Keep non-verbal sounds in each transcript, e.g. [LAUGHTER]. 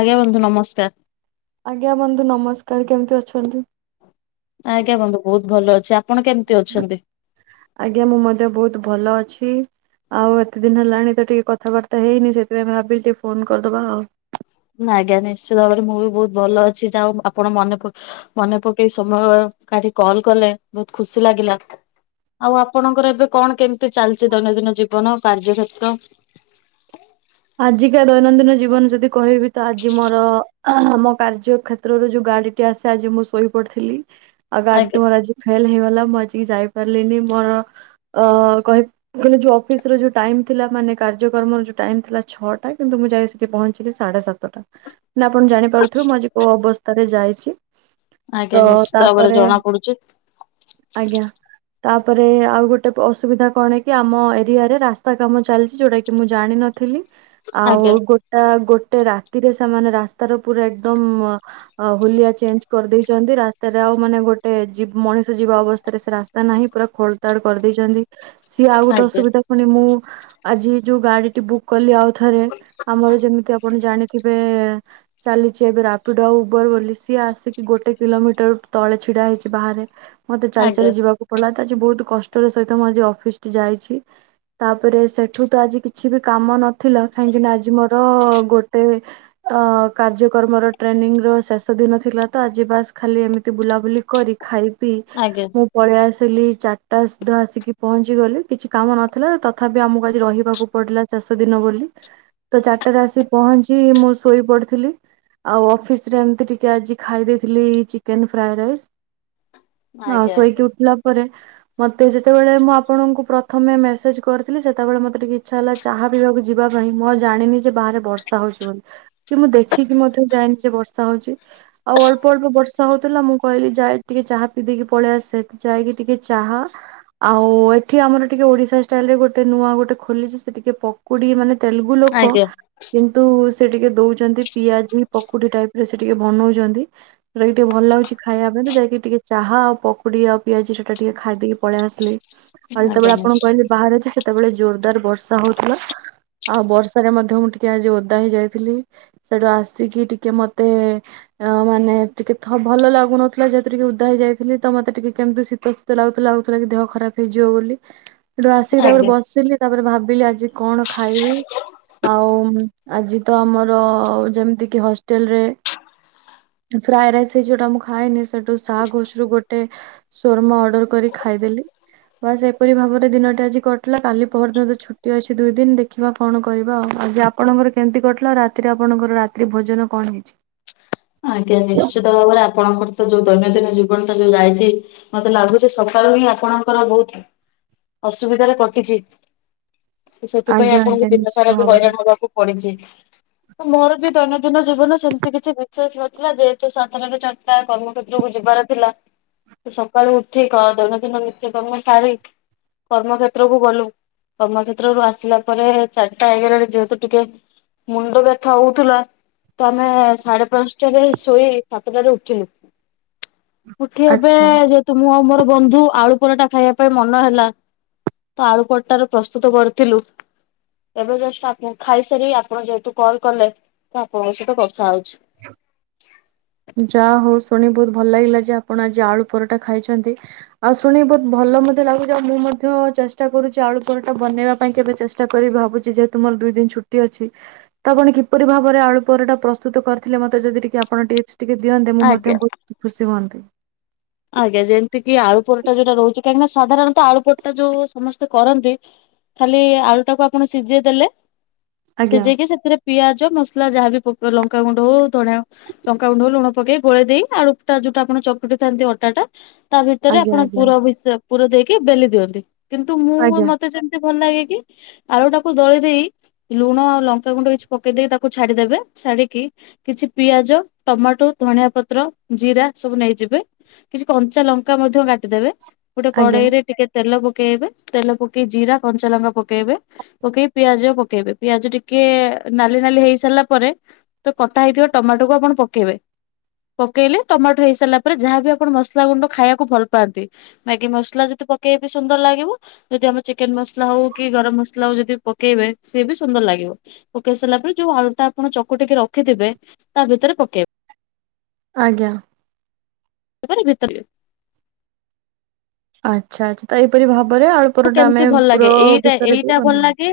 ଆଜ୍ଞା ବନ୍ଧୁ ନମସ୍କାର। ଆଜ୍ଞା ବନ୍ଧୁ ନମସ୍କାର କେମିତି ଅଛନ୍ତି? ଆଜ୍ଞା ବନ୍ଧୁ ବହୁତ ଭଲ ଅଛି ଆପଣ କେମିତି ଅଛନ୍ତି? ଆଜ୍ଞା ମୁଁ ମଧ୍ୟ ବହୁତ ଭଲ ଅଛି। ଆଉ ଏତେ ଦିନ ହେଲାଣି ତ ଟିକେ କଥାବାର୍ତ୍ତା ହେଇନି ସେଥିପାଇଁ ଭାବିଲି ଟିକେ ଫୋନ କରିଦବା। ଆଜ୍ଞା ନିଶ୍ଚିତ ଭାବରେ ମୁଁ ବି ବହୁତ ଭଲ ଅଛି ଯା ଆପଣ ମନେ ପ ମନେ ପକେଇ ସମୟ କଲ କଲେ ବହୁତ ଖୁସି ଲାଗିଲା। ଆଉ ଆପଣଙ୍କର ଏବେ କଣ କେମିତି ଚାଲିଛି ଦୈନନ୍ଦିନ ଜୀବନ କାର୍ଯ୍ୟ କ୍ଷେତ୍ର? ଆଜିକା ଦୈନନ୍ଦିନ ଜୀବନ ଯଦି କହିବି ତ ଆଜି ମୋର ମମ କାର୍ଯ୍ୟ କ୍ଷେତ୍ରରେ ଯୋଉ ଗାଡିଟି ଆସେ ଆଜି ମୁଁ ଶୋଇ ପଡିଥିଲି ଆଉ ଆଜ୍ଞା ଗାଡିଟି ମୋର ଆଜି ଫେଲ ହେଇଗଲା ମୁଁ ଆଜିକ ଯାଇ ପାରିଲିନି ମୋର ଅ କହ କହିଲେ ଯୋଉ ଅଫିସ ର ଯୋଉ ଟାଇମ ଥିଲା ମାନେ କାର୍ଯ୍ୟକ୍ରମର ଯୋଉ ଟାଇମ ଥିଲା ଛଅଟା କିନ୍ତୁ ମୁଁ ଯାଇ ସେଠି ପହଞ୍ଚିଲି ସାତଟା। ଆପଣ ଜାଣିପାରୁଥିବେ ମୁଁ ଆଜି କୋଉ ଅବସ୍ଥାରେ ଯାଇଛି। ତ ଆଜ୍ଞା ନିଶ୍ଚିତ ଭାବରେ ତାପରେ ଜଣା ପଡୁଛି। ଆଜ୍ଞା। ତାପରେ ଆଉ ଗୋଟେ ଅସୁବିଧା କଣ କି ଆମ ଏରିଆରେ ରାସ୍ତା କାମ ଚାଲିଛି ଯୋଉଟା କି କି ମୁଁ ଜାଣିନଥିଲି। ଆଉ ଆଜ୍ଞା ଗୋଟା ଗୋଟେ ରାତିରେ ସେମାନେ ରାସ୍ତାର ପୁରା ଏକଦମ ଅ ହୋଲିଆ ଚେଞ୍ଜ କରିଦେଇଛନ୍ତି ରାସ୍ତାରେ ଆଉ ମାନେ ଗୋଟେ ମଣିଷ ଯିବା ଅବସ୍ଥାରେ ସେ ରାସ୍ତା ତା ନାହିଁ ପୁରା ଖୋଳତାଡ଼ କରିଦେଇଛନ୍ତି। ସିଏ ଆଉ ଗୋଟେ ଆଜ୍ଞା ଅସୁବିଧା ପୁଣି ମୁଁ ଆଜି ଯୋଉ ଗାଡି ଟି ବୁକ୍ କଲି ଆଉ ଥରେ ଆମର ଯେମିତି ଆପଣ ଜାଣିଥିବେ ଚାଲିଛି ଏବେ ରାପିଡ ଆଉ ଉବର ବୋଲି ସିଏ ଆସିକି ଗୋଟେ କିଲୋମିଟର ତଳେ ଛିଡା ହେଇଛି ବାହାରେ। ମତେ ଚାଲି ଆଜ୍ଞା। ଚାଲି ଯିବାକୁ ପଲା ତ ଆଜି ବହୁତ କଷ୍ଟର ସହିତ ମୁଁ ଆଜି ଅଫିସ ଟି ଯାଇଛି ତାପରେ ସେଠୁ ତ ଆଜି କିଛି ବି କାମ ନଥିଲା କାହିଁକି ନା ଆଜି ମୋର ଗୋଟେ ଅ କାର୍ଯ୍ୟକ୍ରମର ଟ୍ରେନିଂ ର ଶେଷ ଦିନ ଥିଲା ତ ଆଜି ବାସ୍ ଖାଲି ଏମିତି ବୁଲାବୁଲି କରି ଖାଇ ପିଇ ଆଜ୍ଞା ମୁଁ ପଳେଇ ଆସିଲି ଚାରିଟା ସୁଧା ଆସିକି ପହଞ୍ଚି ଗଲି କିଛି କାମ ନଥିଲା ତଥାପି ଆମକୁ ଆଜି ରହିବାକୁ ପଡିଲା। ଚାଷ ଦିନ ବୋଲି ତ ଚାରିଟାରେ ଆସି ପହଞ୍ଚି ମୁଁ ଶୋଇ ପଡିଥିଲି। ଆଉ ଅଫିସ ରେ ଏମିତି ଟିକେ ଆଜି ଖାଇ ଦେଇେଇଥିଲି ଚିକେନ ଫ୍ରାଏ ରାଇସ୍ ହଁ ଆଜ୍ଞା ସୋଇକି ଉଠଲା ମତେ ଯେତେବେଳେ ମୁଁ ଆପଣଙ୍କୁ ପ୍ରଥମେ ମେସେଜ କରିଥିଲି ସେତେବେଳେ ମତେ ଟିକେ ଇଛା ହେଲା ଚାହା ପିଇବାକୁ ଯିବା ପାଇଁ ମୁଁ ଜାଣିନି ଯେ ବାହାରେ ବର୍ଷା ହଉଛି ବୋଲି। କି ମୁଁ ଦେଖିକି ମଧ୍ୟ ଯାଇନି ଯେ ବର୍ଷା ହଉଛି। ଆଉ ଅଳ୍ପ ଅଳ୍ପ ବର୍ଷା ହଉଥିଲା ମୁଁ କହିଲି ଯାଇ ଟିକେ ଚାହା ପିଇ ଦେଇେଇକି ପଳେଇଆ ଆସ ଯାଇକି ଟିକେ ଚାହା ଆଉ ଏଠି ଆମର ଟିକେ ଓଡିଶା ଷ୍ଟାଇଲ ରେ ଗୋଟେ ନୂଆ ଗୋଟେ ଖୋଲିଛି ସେ ଟିକେ ପକୁଡି ମାନେ ତେଲୁଗୁ ଲୋକ ଆଜ୍ଞା କିନ୍ତୁ ସେ ଟିକେ ଦଉଛନ୍ତି ପିଆଜ ପକୁଡି ଟାଇପ ରେ ସେ ଟିକେ ବନଉଛନ୍ତି। ସେଟାି ଟିକେ ଭଲ ଲାଗୁଛି ଖାଇବା ପାଇଁ ତ ଯାଇକି ଟିକେ ଚାହା ଆଉ ପକୁଡି ଆଉ ପିଆଜି ସେଟା ଟିକେ ଖାଇ ଦେଇକି ପଳେଇଆସିଥିଲି। ଆଉ ଆଜ୍ଞା ଯେତେବେଳେ ଆପଣ ନିଶ୍ଚ କହିଲେ ବାହାରେ ଅଛି ସେତେବେଳେ ଜୋରଦାର ବର୍ଷା ହଉଥିଲା। ଆଉ ବର୍ଷାରେ ମଧ୍ୟ ମୁଁ ଟିକେ ଆଜି ଓଦା ହେଇ ଯାଇଥିଲି। ସେଠୁ ଆସିକି ଟିକେ ମତେ ଅ ମାନେ ଟିକେ ଭଲ ଲାଗୁନଥିଲା ଯେହେତରେ ଟିକେ ଉଦା ହେଇଯାଇଥିଲି ତ ମତେ ଟିକେ କେମିତି ଶୀତ ତ ଲାଗୁଥିଲା ଲାଗୁଥିଲା କି ଦେହ ଖରାପ ହେଇଯିବ ବୋଲି। ସେଠୁ ଆସିକି ତାପରେ ଆଜ୍ଞା। ବସିଲି ତାପରେ ଭାବିଲି ଆଜି କଣ ଖାଇବି? ଆଉ ଆଜି ତ ଆମର ଯେମିତି କିି ହଷ୍ଟେଲ ରେ ଫ୍ରାଏ ରାଇସ୍ଇ ଯୋଉଟା ମୁଁ ଖାଏନି ସେଠୁ ଶା ଘୋଷ ରୁ ଗୋଟେ ସୋର୍ ମ ଅର୍ଡର୍ କରି ଖାଇଦେଲି। ବାସ୍ ଏପରି ଭାବରେ ଦିନଟେ ଆଜି କଟ୍ ଲା କାଲି ପହର୍ଦିନ ତ ଛୁ ଟି ଅଛି ଦୁଇ ଦିନ୍‌ ଦେଖିବା କଣ କରିବା ଆଉ ଆଜି ଆପଣଙ୍କର କେମ୍ ତି କଟ୍‌ଲା ରାତିରେ ଆପଣଙ୍କର ରାତ୍ରି ଭୋଜନ କଣ ହେଇଛି? ଆଜ୍ଞା ନିଶ୍ଚିତ ଭାବରେ ଆପଣଙ୍କର ତ ଯୋଉ ଦୈନନ୍ଦିନ ଜୀବନ ଟା ଯୋଉ ଯାଇଚି ମତେ ଲାଗୁଚି ସକାଳୁ ହିଁ ଆପଣଙ୍କର ବହୁତ ଅସୁବିଧାରେ କଟିଚି। ଉ ସେଥିପାଇଁ ଆଜ୍ଞା ଆପଣଙ୍କୁ ଆଜ୍ଞା ଦିନ ସାରା ନିଶ୍ଚିତ ଏବେ ଭାବରେ ହଇରାଣ ହବାକୁ ପଡିଚି ତ ମୋର ବି ଦୈନନ୍ଦିନ ଜୀବନ ସେମ୍ ତି କିଛି ଶେଷ୍ ନଥିଲା ଯେହେତୁ ଶ ଟଙ୍କାରେ ଚାର୍ ଟା କର୍ମକ୍ଷେତ୍ରୁକୁୁ ଯିବାର ଥିଲା। ତ ସକାଳୁ ଉଠି କ ଦୈନନ୍ଦିନ ନିତ୍ୟକର୍ମ ସାରି କର୍ମକ୍ଷେତ୍ରକୁୁ ଗଲୁ। କର୍ମକ୍ଷେତ୍ରରୁ ଆସିଲା ପରେ ଚାରିଟା ହେଇ ଗଲାଣି ଯେହେତୁ ଟିକେ ମୁଣ୍ଡ ବ୍ୟଥା ହଉଥିଲା ତ ଆମେ ସାଡେ ପାଁଶ୍ ଟାରେ ଶୋଇ ସାତଟାରେ ଉଠିଲୁ ଉଠି ଏବେ ଆଚ୍ଛା। ଯେ ତ ମୁଁ ଆଉ ମୋର ବନ୍ଧୁ ଆଳୁ ପରଟା ଖାଇଆ ପାଇଁ ମନ ହେଲା। ତ ଆଳୁ ପର୍ ଟା ରେ ପ୍ରସ୍ତୁତ କରିଥିଲୁ। ଏବେ ଜଷ୍ଟ ଆପ ଖାଇସାରି ଆପଣ ଯେହେତୁ କଲ କଲେ ତ ଆପଣଙ୍କ ସହିତ କଥା ହଉଛି। [UNINTELLIGIBLE] ଯା ହଉ ଶୁଣି ବହୁତ ଭଲ ଲାଗିଲା ଯେ ଆପଣ ଆଜି ଆଳୁ ପରଟା ଖାଇଛନ୍ତି ଆଉ ଶୁଣିି ବହୁତ ଭଲ ମଧ୍ୟ ଲାଗୁଛି ଆଉ ମୁଁ ମଧ୍ୟ ଚେଷ୍ଟା କରୁଛି ଆଳୁ ପରଟା ବନେଇବା ପାଇଁ କେବେ ଚେଷ୍ ଟା କରିବି ଭାବୁଚି ଯେହେତୁ ମର ଦୁଇ ଦିନ୍ ଛୁଟି ଅଛି। ତ ଆପଣ କିପରି ଭାବରେ ଆଳୁ ପରଟା ପ୍ରସ୍ତୁତ କରିଥିଲେ ମତେ ଯଦି ଟିକେ ଆପଣ ଟିପ୍ସ ଟିକେ ଦିଅନ୍ତେ ମୁଁ ମଧ୍ୟ ଆଜ୍ଞା। ବହୁତ ଖୁସି ହୁଅନ୍ତି। ଆଜ୍ଞା ଯେମ୍ ତି କିି ଆଳୁ ପରଟା ଯୋଉଟା ରହୁଚି କାହିଁକିନା ସାଧାରଣତଃ ଆଳୁ ପରଟା ଯୋଉ ସମସ୍ତେ କରନ୍ତି ଖାଲି ଆଳୁଟାକୁ ଆପଣ ସିଜେ ଦେଲେ ଆଜ୍ଞା ସିଜେଇକି ସେଥିରେ ପିଆଜ ମସ୍‌ଲା ଯାହା ବି ପକ୍ ଲଙ୍କାଗୁଣ୍ଡ ହଉ ଧଣିଆ ଲଙ୍କାଗୁଣ୍ଡକୁ ଲୁଣ ପକେଇ ଗୋଳେଇ ଦେଇ ଆଳୁଟା ଯୁଟା ଆପଣ ଚକୁଟି ଥାନ୍ତି ଅ ଟାଟା ତା ଭିତରେ ଆଜ୍ଞା ଆପଣ ଆଜ୍ଞା ପୁର ମିଶା ପୁର ଦେଇକି ବେଲି ଦିଅନ୍ତି କିନ୍ତୁ ମୁଁ ଆ ଆଜ୍ଞା ମତେ ଯେମ୍ ଭଲ୍‌ ଲାଗେ କି ଆଳୁଟାକୁ ଦଳି ଦେଇ ଲୁଣ ଆଉ ଲଙ୍କାଗୁଣ୍ଡ କିଛ୍ ପକେଇ ଦେଇ ତାକୁ ଛାଡିଦବେ ଛାଡିକି କିଛି ପିଆଜ ଟମାଟୋ ଧଣିଆ ପତ୍ର ଜିରା ସବୁ ନେଇଯିବେ। କିଛି କଞ୍ଚା ଲଙ୍କା ମଧ୍ୟ ଗାଟିଦେବେ ଗୋଟେ ଆଜ୍ଞା କଡେଇରେ ଟିକେ ତେଲ ପକେଇବେ ତେଲ ପକେଇ ଜିରା କଞ୍ଚାଲଙ୍କା ପକେଇବେ। ପକେଇ ପିଆଜ ପକେଇବେ ପିଆଜ ଟିକେ ନାଲି ନାଲି ହେଇ ସାରିଲା ପରେ ତ କଟା ହେଇଥିବା ଟମାଟୋ କୁ ଆପଣ ପକେଇବେ ପକେଇଲେ ଟମାଟୋ ହେଇସାରିଲା ପରେ ଯାହାବି ଅପ୍ ପଣ ମସଲା ଗୁଣ୍ଡ ଖାଇଆକୁ ଭଲ୍‌ ପାଆନ୍ତି ମ୍ୟାଗି ମସ୍‌ଲା ଯେତେ ପକେଇ ସୁନ୍ଦର ଲାଗିବ। ଯଦି ଆମେ ଚିକେନ ମସଲା ହଉ କି ଗରମ ମସଲା ହଉ ଯଦି ପକେଇବେ ସିଏ ବି ସୁନ୍ଦର ଲାଗିବ। ପକେଇ ସାରିଲା ପରେ ଯୋଉ ଆଳୁଟା ଆପଣ ଚକୁଟିକି ରଖିଥିବେ ତା ଭିତରେ ପକେଇ ଆଜ୍ଞା। ଏପରି ଭିତରିଏ। ଆଚ୍ଛା ଆଚ୍ଛା ତ ଏହିପରି ଭାବରେ ଆଳୁ ପରଟା ଆମେ କେମିତି ଭଲ ଲାଗେ ପୁର ଏଇଟା ଭିତର ଏଇଟା ଦେଇ ଭଲ ବନିଆ ଲାଗେ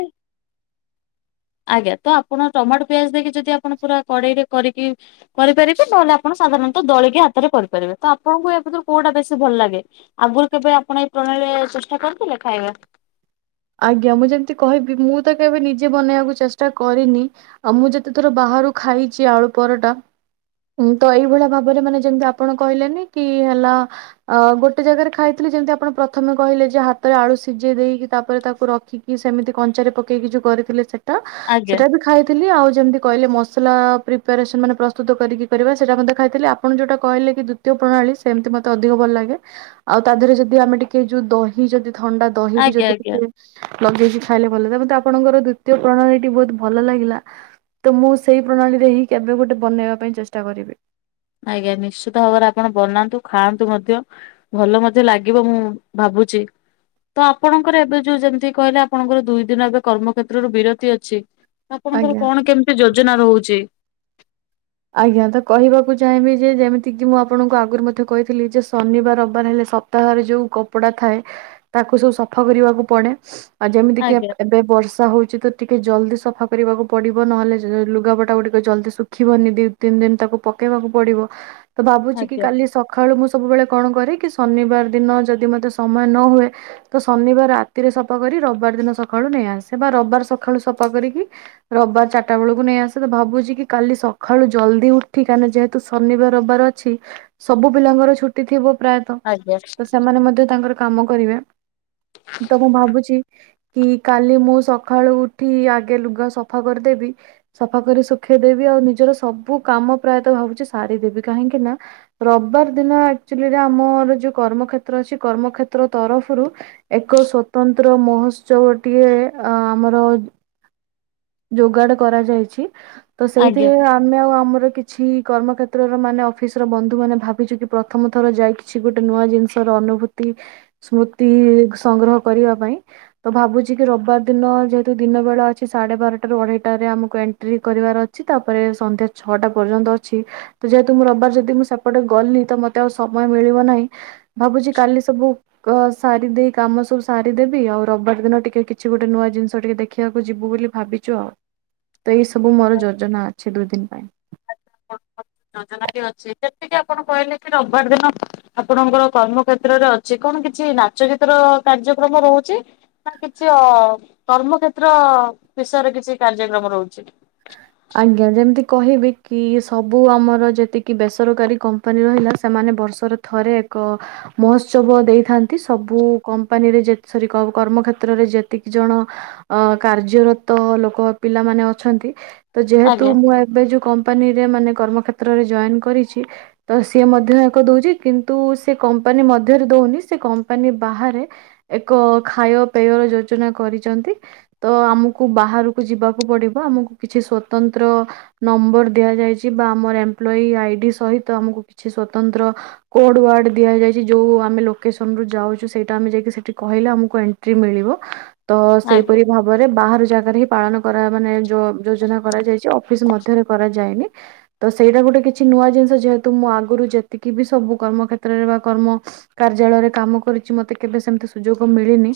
[UNINTELLIGIBLE] ଆଜ୍ଞା ତ ଆପଣ ଟମାଟୋ ପିଆଜ୍‌ ଦେଇକି ଯଦି ଆପଣ ପୁରା କଡେଇରେ କରିକି କରିପାରିବେ ନହେଲେ ଆପଣ ସାଧାରଣତଃ ଦଳିକି ହାତରେ କରିପାରିବେ ତ ଆପଣଙ୍କୁ ୟା ଭିତରୁ କୋଉଟା ବେଶୀ ଭଲ ଲାଗେ? ଆଗୁରୁ କେବେ ଆପଣ ଏଇ ପ୍ରଣାଳୀରେ ଚେଷ୍ଟା କରିଥିଲେ ଖାଇବା? ଆଜ୍ଞା ମୁଁ ଯେମ୍ ତି କହିବି ମୁଁ ତ କେବେ ନିଜେ ବନେଆକୁ ଚେଷ୍ଟା କରିନି। ଆ ମୁଁ ଯେତେଥର ବାହାରୁ ଖାଇଚି ଆଳୁ ପରଟା ଉଁ, ତ ଏଇଭଳିଆ ଭାବରେ ମାନେ ଯେମିତି ଆପଣ କହିଲେନି କି ହେଲା ଅ, ଗୋଟେ ଜାଗାରେ ଖାଇଥିଲୁ, ଯେମିତି ଆପଣ ପ୍ରଥମେ କହିଲେ ଯେ ହାତରେ ଆଳୁ ସିଝେଇ ଦେଇକି ତାପରେ ତାକୁ ରଖିକି ସେମିତି କଞ୍ଚାରେ ପକେଇକି ଯୋଉ କରିଥିଲେ ସେଟା। ଆଜ୍ଞା ସେଟା ବି ଖାଇଥିଲି। ଆଉ ଯେମତି କହିଲେ ମସଲା ପ୍ରିପାରେସନ୍ ମାନେ ପ୍ରସ୍ତୁତ କରିକି କରିବା ସେଟା ମଧ୍ଯ ଖାଇଥିଲି। ଆ ଆପଣ ଯୋଉଟା କହିଲେ କି ଦ୍ୱୁତୀୟ ପ୍ରଣାଳୀ ସେମିତି ମୋତେ ଅଧିକ ଭଲ ଲାଗେ। ଆଉ ତା ଦେହରେ ଯଦି ଆମେ ଟିକେ ଯୋଉ ଦହି ଯଦି ଥଣ୍ଡା ଦହି ବି ଆଜ୍ଞା ଯଦି ଆଜ୍ଞା ଟିକେ ଲଗେଇକି ଖାଇଲେ ଭଲ ବି। ମୋତେ ଆପଣଙ୍କର ଦ୍ଵିତୀୟ ପ୍ରଣାଳୀଟି ବହୁତ ଭଲ ଲାଗିଲା। ତ ମୁଁ ସେଇ ପ୍ରଣାଳୀରେ ହିଁ କେବେ ଗୋଟେ ବନେଇବା ପାଇଁ ଚେଷ୍ଟା କରିବି। ଆଜ୍ଞା ନିଶ୍ଚିତ ଭାବରେ ଆପଣ ବନାନ୍ତୁ ଖାଆନ୍ତୁ ମଧ୍ୟ। ଭଲ ମଧ୍ୟ ଲାଗିବ ମୁଁ ଭାବୁଛି। ତ ଆପଣଙ୍କର ଏବେ ଯୋଉ ଯେମିତି କହିଲେ ଆପଣଙ୍କର ଦୁଇ ଦିନ ଏବେ କର୍ମ କ୍ଷେତ୍ରରୁ ବିରତି ଅଛି। ଆପଣଙ୍କର ଆଜ୍ଞା। କଣ କେମିତି ଯୋଜନା ରହୁଛି? ଆଜ୍ଞା ତ କହିବାକୁ ଚାହିଁବି ଯେ ଯେମିତି କିି ମୁଁ ଆପଣଙ୍କୁ ଆଗରୁ ମଧ୍ୟ କହିଥିଲି ଯେ ଶନିବାର ରବବାର ହେଲେ ସ ପ୍ତାହରେ ଯୋଉ କପଡା ଥାଏ ତାକୁ ସବୁ ସଫା କରିବାକୁ ପଡେ। ଆ, ଯେମିତିକି ଆଜ୍ଞା ଆମଭ, ଏବେ ବର୍ଷା ହଉଛି ତ ଟିକେ ଜଲଦି ସଫା କରିବାକୁ ପଡିବ ନହେଲେ ଯ- ଲୁଗାପଟା ଗୁଡ଼ିକ ଜଲଦି ଶୁଖିବନି। ଦି ତିନି ଦିନ ତାକୁ ପକେଇବାକୁ ପଡିବ। ତ ଭାବୁଛି କି ଆଜ୍ଞା କାଲି ସକ ଖାଳୁ ମୁଁ ସବୁବେଳେ କଣ କରେ କି ଶନିବାର ଦିନ ଯଦି ମୋତେ ସମୟ ନ ହୁଏ। ତ ଶନିବାର ରାତିରେ ସଫା କରି ରବବାର ଦିନ ସକାଳୁ ନେଇଆସେ। ବା ରବବାର ସଖାଳୁ ସଫା କରିକି ରବବାର ଚାଟା ବେଳକୁ ନେଇଆସେ ତ ଭାବୁଛି କି କାଲି ସ ଖାଳୁ ଜଲଦି ଉଠି କାହିଁକିନା ଯେହେତୁ ଶନିବାର ରବବାର ଅଛି ସବୁ ପିଲାଙ୍କର ଛୁଟି ଥିବ ପ୍ରାୟ ତ ଆଜ୍ଞା ତ ସେମାନେ ମଧ୍ୟ ତାଙ୍କର କାମ କରିବେ। ତ ମୁଁ ଭାବୁଛି କି କାଲି ମୁଁ ସଖାଳୁ ଉଠି ଆଗେ ଲୁଗା ସଫା କରଦେବି। ସଫା କରି ଶୁଖେଇଦେବି। ଆଉ ନିଜର ସବୁ କାମ ପ୍ରାୟତଃ ଭାବୁଛି ସାରିଦେବି। କାହିଁକି ନା ରବବାର ଦିନ ଆକ୍ଚୁଲି ରେ ଆମର ଯୋଉ କର୍ମକ୍ଷେତ୍ର ଅଛି କର୍ମକ୍ଷେତ୍ର ତରଫରୁ ଏକ ସ୍ଵତନ୍ତ୍ର ମହୋତ୍ସବଟିଏ ଅ, ଆମର ଯୋଗାଡ କରାଯାଇଛି ତ ସେଇଥିରେ ଆଜ୍ଞା। ଆ ମେ ଆଉ ଆମର କିଛି କର୍ମ କ୍ଷେତ୍ରର ମାନେ ଅଫିସ୍ ର ବନ୍ଧୁ ମାନେ ଭାବିଛୁ କି ପ୍ରଥମ ଥର ଯାଇ ଛି ଗୋଟେ ନୂଆ ଜିନିଷ ର ଅନୁଭୂତି ସ୍ମୃତି ସଂଗ୍ରହ କରିବା ପାଇଁ। ତ ଭାବୁଛି କି ରବବାର ଦିନ ଯେହେତୁ ଦିନ ବେଳା ଅଛି ସାଢେ ବାରଟା ରୁ ଅଢେଇଟାରେ ଆମକୁ ଏଣ୍ଟ୍ରି କରିବାର ଅ ଛି ତାପରେ ସନ୍ଧ୍ୟା ଛଅଟା ପର୍ଯ୍ୟନ୍ତ ଅଛି। ତ ଯେହେତୁ ମୁଁ ରବବାର ଯଦି ମୁଁ ସେପଟେ ଗଲି ତ ମୋତେ ଆଉ ସମୟ ମିଳିବ ନାହିଁ। ଭାବୁଛି କାଲି ସବୁ କ-ସାରି ଦେଇ କାମ ସବୁ ସାରିଦେବି। ଆଉ ରବବାର ଦିନ ଟିକେ କିଛି ଗୋଟେ ନୂଆ ଜିନିଷ ଟିକେ ଦେଖିବାକୁ ଯିବୁ ବୋଲି ଭାବିଛୁ ଆଉ, ତ ଏଇ ସବୁ ମୋର ଯୋଜନା ଅଛି ଦୁଇ ଦିନ ପାଇଁ। ଯୋଜନା ଟି ଅଛି, ଯେତିକି ଆପଣ କହିଲେ କି ରବବାର ଦିନ ଆପଣଙ୍କର କର୍ମ କ୍ଷେତ୍ରରେ ଅଛି କଣ କିଛି ନାଚ ଗୀତ ର କାର୍ଯ୍ୟକ୍ରମ ରହୁଚି? ନା କିଛି ଅ, କର୍ମକ୍ଷେତ୍ର ବିଷୟରେ କିଛି କାର୍ଯ୍ୟକ୍ରମ ରହୁଛି? ହଁ। ଆଜ୍ଞା ଯେମିତି କହିବି କି ସବୁ ଆମର ଯେତିକି ବେସରକାରୀ କମ୍ପାନୀ ରହିଲା ସେମାନେ ବର୍ଷରେ ଥରେ ଏକ ମହୋତ୍ସବ ଦେଇଥାନ୍ତି ସବୁ କମ୍ପାନୀରେ ଯେ ସରୀ କ-କର୍ମ କ୍ଷେତ୍ରରେ ଯେତିକି ଜଣ ଅ, କାର୍ଯ୍ୟରତ ଲୋକ ପିଲାମାନେ ଅଛନ୍ତି। ତ ଯେହେତୁ ଆଜ୍ଞା ମୁଁ ଏବେ ଯୋଉ କମ୍ପାନୀରେ ମାନେ କର୍ମକ୍ଷେତ୍ର ରେ ଜଏନ୍ କରିଛି। ତ ସିଏ ମଧ୍ୟ ଏକ ଦଉଛି କିନ୍ତୁ ସେ କମ୍ପାନୀ ମଧ୍ୟରେ ଦଉନି ସେ କମ୍ପାନୀ ବାହାରେ ଏକ ଖାୟ ପେୟ ଯୋଜନା କରିଛନ୍ତି। ତ ଆମକୁ ବାହାରକୁ ଯିବାକୁ ପଡିବ ଆମକୁ କିଛି ସ୍ଵତନ୍ତ୍ର ନମ୍ବର ଦିଆଯାଇଛି ବା ଆମର ଏମ୍ପ୍ଲଇ ଆଇଡି ସହିତ ଆମକୁ କିଛିସ୍ଵତନ୍ତ୍ର କୋଡ ୱାର୍ଡ ଦିଆଯାଇଛି ଯୋଉ ଆମେ ଲୋକେସନ ରୁ ଯାଉଛୁ ସେଇଟା ଆମେ ଯାଇକି ସେଠି କହିଲେ ଆମକୁ ଏ ଣ୍ଟ୍ରି ମିଳିବ ତ ଆଜ୍ଞା ସେହିପରି ଭାବରେ ବାହାର ଜାଗାରେ ହିଁ ପାଳନ କରା ମାନେ ଯୋଉ ଯୋଜନା କରାଯାଇଛି ଅଫିସ ମଧ୍ୟରେ କରାଯାଇନି। ତ ସେଇଟା ଗୋଟେ କିଛି ନୂଆ ଜିନିଷ ଯେହେତୁ ମୁଁ ଆଗରୁ ଯେତିକି ବି ସବୁ କର୍ମ କ୍ଷେତ୍ରରେ ବା କର୍ମ କାର୍ଯ୍ୟାଳୟରେ କାମ କରିଛି ମତେ କେବେ ସେମତି ସୁଯୋଗ ମିଳିନି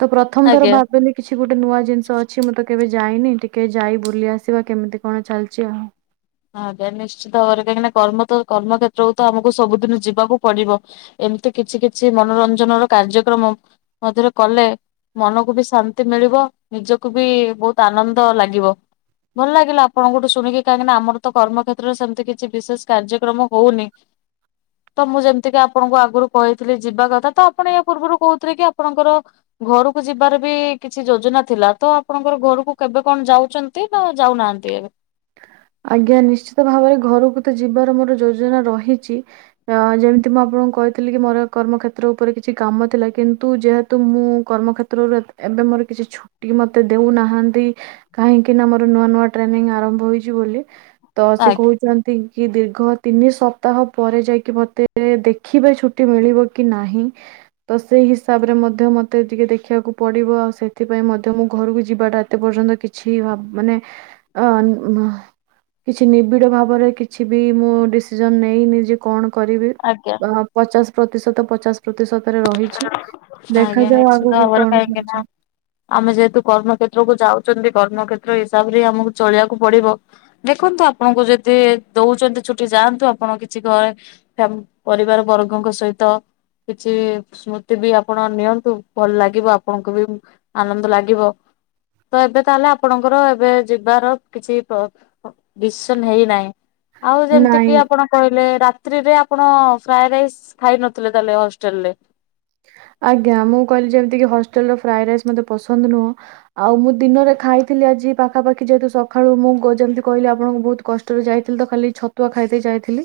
ତ ପ୍ରଥମ ଥର ଆଜ୍ଞା। ଭାବିଲି କିଛି ଗୋଟେ ନୂଆ ଜିନିଷ ଅଛି ମୁଁ ତ କେବେ ଯାଇନି ଟିକେ ଯାଇ ବୁଲି ଆସିବା କେମିତି କଣ ଚାଲିଛି ଆଉ। ଆ ଆଜ୍ଞା ନିଶ୍ଚିତ ଭାବରେ କାହିଁକି ନା କର୍ମ ତ କର୍ମ କ୍ଷେତ୍ରକୁ ତ ଆମକୁ ସବୁଦିନ ଯିବାକୁ ପଡିବ। ଏମିତି କିଛି କିଛି ମନୋରଞ୍ଜନର କାର୍ଯ୍ୟକ୍ରମ ମଧ୍ୟରେ କଲେ ମନକୁ ବି ଶାନ୍ତି ମିଳିବ ନିଜକୁ ବି ବହୁତ ଆନନ୍ଦ ଲାଗିବ। ଭଲ ଲାଗିଲା ଆପଣଙ୍କଠୁ ଶୁଣିକି କାହିକି ନା ଆମ ତ ତ କର୍ମ ଖେତ୍ରରେ ସେମିତି କିଛି ବିଶେଷ କାର୍ଯ୍ୟକ୍ରମ ହଉନି। ତ ମୁଁ ଯେମିତିକି ଆପଣଙ୍କୁ ଆଗରୁ କହିଥିଲି ଯିବା କଥା ତ ଆପଣ ୟା ପୂର୍ବରୁ କହୁଥିଲେ କି ଆପଣଙ୍କର ଘରକୁ ଯିବାର ବି କିଛି ଯୋଜନା ଥିଲା ତ ଆପଣଙ୍କର ଘରକୁ କେବେ କଣ ଯାଉଛନ ତି ନା ଯାଉନାହାନ୍ତି ଏବେ? ଆଜ୍ଞା ନିଶ୍ଚିତ ଭାବରେ ଘରକୁ ତ ଯିବାର ମୋର ଯୋଜନା ରହିଛି। ଅ ଯେମିତି ମୁଁ ଆପଣଙ୍କୁ କହିଥିଲି କି ମୋର କର୍ମକ୍ଷେତ୍ର ଉପରେ କିଛି କାମ ଥିଲା କିନ୍ତୁ ଯେହେତୁ ମୁଁ କର୍ମ କ୍ଷେତ୍ରରୁ ଏବେ ମୋର କିଛି ଛୁଟି ମତେ ଦେଉନାହାନ୍ତି। କାହିଁକି ନା ମୋର ନୂଆ ନୂଆ ଟ୍ରେନିଂ ଆରମ୍ଭ ହେଇଛି ବୋଲି ତ ସେ କହୁ ଆଜ୍ଞା କି ଦୀର୍ଘ ତିନି ସପ୍ତାହ ପରେ ଯାଇକି ମୋତେ ଦେଖିବେ ଛୁଟି ମିଳିବ କି ନାହିଁ। ତ ସେଇ ହିସାବରେ ମଧ୍ୟ ମତେ ଟିକେ ଦେଖିବାକୁ ପଡିବ ଆଉ ସେଥିପାଇଁ ମଧ୍ୟ ମୁଁ ଘରକୁ ଯିବାଟା ଏତେ ପର୍ଯ୍ୟନ୍ତ କିଛି ମାନେ ଅ କିଛି ନିବିଡ଼ ଭାବରେ କିଛି ବି ମୁଁ ଡିସିଜନ ନେଇ ନିଜେ କଣ କରିବି ଆଜ୍ଞା ପଚାଶ ପ୍ରତିଶତ ପଚା ପ୍ରତିଶତରେ ରହିଛି ଆଜ୍ଞା ଦେଖାଯାଉ ନିଶ୍ଚିତ ଆଗକୁ ଭାବରେ କଣ କାହିଁକି ନା ହଉଛି। ଆମେ ଯେହେତୁ କର୍ମ ଖେତ୍ର କୁ ଯାଉଛନ୍ତି କର୍ମକ୍ଷତ୍ର ହିସାବରେ ହି ଆମକୁ ଚଳିବାକୁ ପଡିବ। ଦେଖନ୍ତୁ ଆପଣଙ୍କୁ ଯଦି ଦଉଛନ୍ତି ଛୁଟି ଯାଆନ୍ତୁ ଆପଣ କିଛି ଘରେ ପରିବାର ବର୍ଗଙ୍କ ସହିତ କିଛି ସ୍ମୃତି ବି ଆପଣ ନିଅନ୍ତୁ ଭଲ ଲାଗିବ ଆପଣଙ୍କୁ ବି ଆନନ୍ଦ ଲାଗିବ। ତ ଏବେ ତାହେଲେ ଆପଣଙ୍କର ଏବେ ଯିବାର କିଛି ଡିସିସନ ହେଇନାହିଁ ଆଉ ଯେମିତି କିି ନାଇଁ ଆପଣ କହିଲେ ରାତିିରେ ଆପଣ ଫ୍ରାଏ ରାଇସ୍ ଖାଇ ନଥିଲେ ତାହେଲେ ହଷ୍ଟେଲ ରେ। ଆଜ୍ଞା ମୁଁ କହିଲି ଯେମିତିକି ହଷ୍ଟେଲ ର ଫ୍ରାଏ ରାଇସ୍ ମତେ ପସନ୍ଦ ନୁହଁ। ଆଉ ମୁଁ ଦିନରେ ଖାଇଥିଲି ଆଜି ପାଖାପଖି ଯେହେତୁ ସକାଳୁ ମୁଁ ଯେମିତି କହିଲି ଆପଣଙ୍କୁ ବହୁତ କଷ୍ ଯାଇଥିଲ ତ ଖାଲି ଛତୁଆ ଖାଇକି ଯାଇଥିଲି।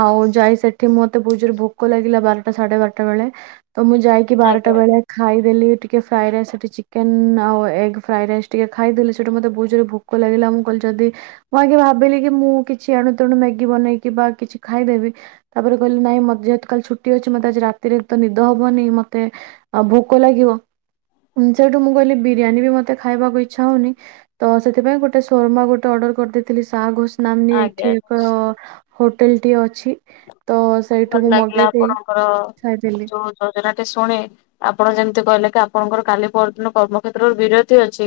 ଆଉ ଯାଇ ସେଠି ମତେ ବହୁ ଜୋରେ ଭୋକ ଲାଗିଲା ବାରଟା ସାଢେ ବାରଟା ବେଳେ। ତ ମୁଁ ଯାଇକି ବାରଟା ଆଜ୍ଞା ଆଜ୍ଞା ବେଳେ ଖାଇଦେଲି ଟିକେ ଫ୍ରାଇଡ ରାଇସ୍ ସେଠି ଚିକେନ ଆଉ ଏଗ୍ ଫ୍ରାଇଡ ରାଇସ୍ ଟିକେ ଖାଇଦେଲି ସେଠି ମୋତେ ବହୁ ଜୋରେ ଭୋ କ ଲାଗିଲା ମୁଁ କହିଲି ଯଦି ମୁଁ ଆଜି ଭାବିଲି କି ମୁଁ କିଛି ଏଣୁ ତେଣୁ ମ୍ୟାଗି ବନେଇକି ବା କିଛି ଖାଇଦେବି। ତାପରେ କହିଲି ନାଇଁ ମ ଯେହେତୁ କାଲି ଛୁଟି ଅଛି ମତେ ଆଜି ରାତିରେ ଏ ନିଦ ହବନି ମତେ ଆଉ ଭୋକ ଲାଗିବ। ସେଠୁ ମୁଁ କହିଲି ବିରିୟାନୀ ବି ମତେ ଖାଇବାକୁ ଇଚ୍ଛା ହଉନି। ତ ସେଥିପାଇଁ ଗୋଟେ ସୋର୍ମା ଗୋଟେ ଅର୍ଡର କରିଦେଇଥିଲି ସା ଘୋଷ। ନାମନି ଆଜ୍ଞା ଏଇଠି ଏକ ହୋଟେଲ ଟି ଅଛି। ତ ଭଲ ସେଇଠୁ ମୁଁ ମଗେଇ ଦେଈ ଖାଇଥିଲି। [UNINTELLIGIBLE] ଶୁଣେ ଆପଣ ଯେମିତି କହିଲେ କି ଆପଣଙ୍କର କାଲି ପରଦିନ କର୍ମ କ୍ଷେତ୍ର ରେ ବିରତି ଅଛି।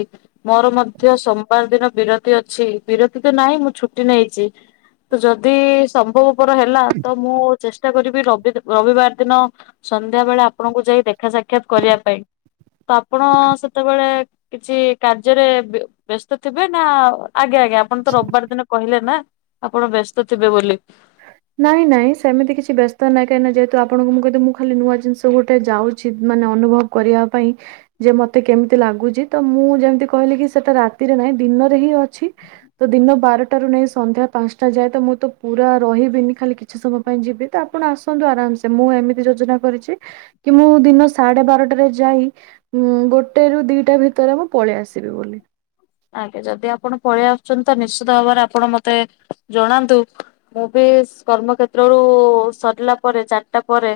ମୋର ମଧ୍ୟ ସୋମବାର ଦିନ ବିରତି ଅଛି ବିରତି ତ ନାହିଁ ମୁଁ ଛୁଟି ନେଇଚି। ତ ଯଦି ସମ୍ଭବ ପର ହେଲା ତ ମୁଁ ଚେଷ୍ଟା କରିବି ରବି ରବିବାର ଦିନ ସନ୍ଧ୍ୟା ବେଳେ ଆପଣଙ୍କୁ ଯାଇ ଦେଖ ଦେଖା ସାକ୍ଷାତ କରିବା ପାଇଁ ତ ଆପଣ ସେତେବେଳେ କିଛି କାର୍ଯ୍ୟରେ ବ୍ୟ ବ୍ୟସ୍ତ ଥିବେ ନା ଆଜ୍ଞା ଆଜ୍ଞା ଆପଣ ତ ରବିବାର ଦିନ କହିଲେ ନା। ଆପଣ ବ୍ୟସ୍ତ ଥିବେ ବୋଲି। ନାଇଁ ନାଇଁ ସେମିତି କିଛି ବ୍ୟସ୍ତ ନାଇ କାହିଁକି ଯେହେତୁ ଆପଣଙ୍କୁ କହିଦି ମୁଁ ଖାଲି ନୂଆ ଜିନିଷ ଗୋଟେ ଯାଉ ଛି ମାନେ ଅନୁଭବ କରିବା ପାଇଁ। ଯେ ମତେ କେମିତି ଲାଗୁଚି ତ ମୁଁ ଯେମିତି କହିଲି କି ସେଟା ରାତିରେ ନାହିଁ ଦିନରେ ହିଁ ଅଛି। ତ ଦିନ ବାରଟାରୁ ନେଇ ସନ୍ଧ୍ୟା ପାଞ୍ଚଟା ଯାଏ ତ ମୁଁ ତ ପୁରା ରହିବିନି ଖାଲି କିଛି ସମୟ ପାଇଁ ଯିବି ତ ଆପଣ ଆସନ୍ତୁ ଆରାମସେ ମୁଁ ଏମିତି ଯୋଜନା କରିଛି ର କି ମୁଁ ଦିନ ସାଢେ ବାରଟାରେ ଯାଇ ହୁଁ ଗୋଟେ ରୁ ଦିଟା ଭିତରେ ମୁଁ ପଳେଇ ଆସିବି ବୋଲି। ଆଜ୍ଞା ଯଦି ଆପଣ ପଳେଇ ଆସୁଛନ୍ତି ତ ନିଶ୍ଚିତ ଭାବରେ ଆପଣ ମତେ ଜଣାନ୍ତୁ? ମୁଁ ବି କର୍ମ କ୍ଷେତ୍ରରୁୁ ସରିଲା ପରେ ଚାରିଟା ପରେ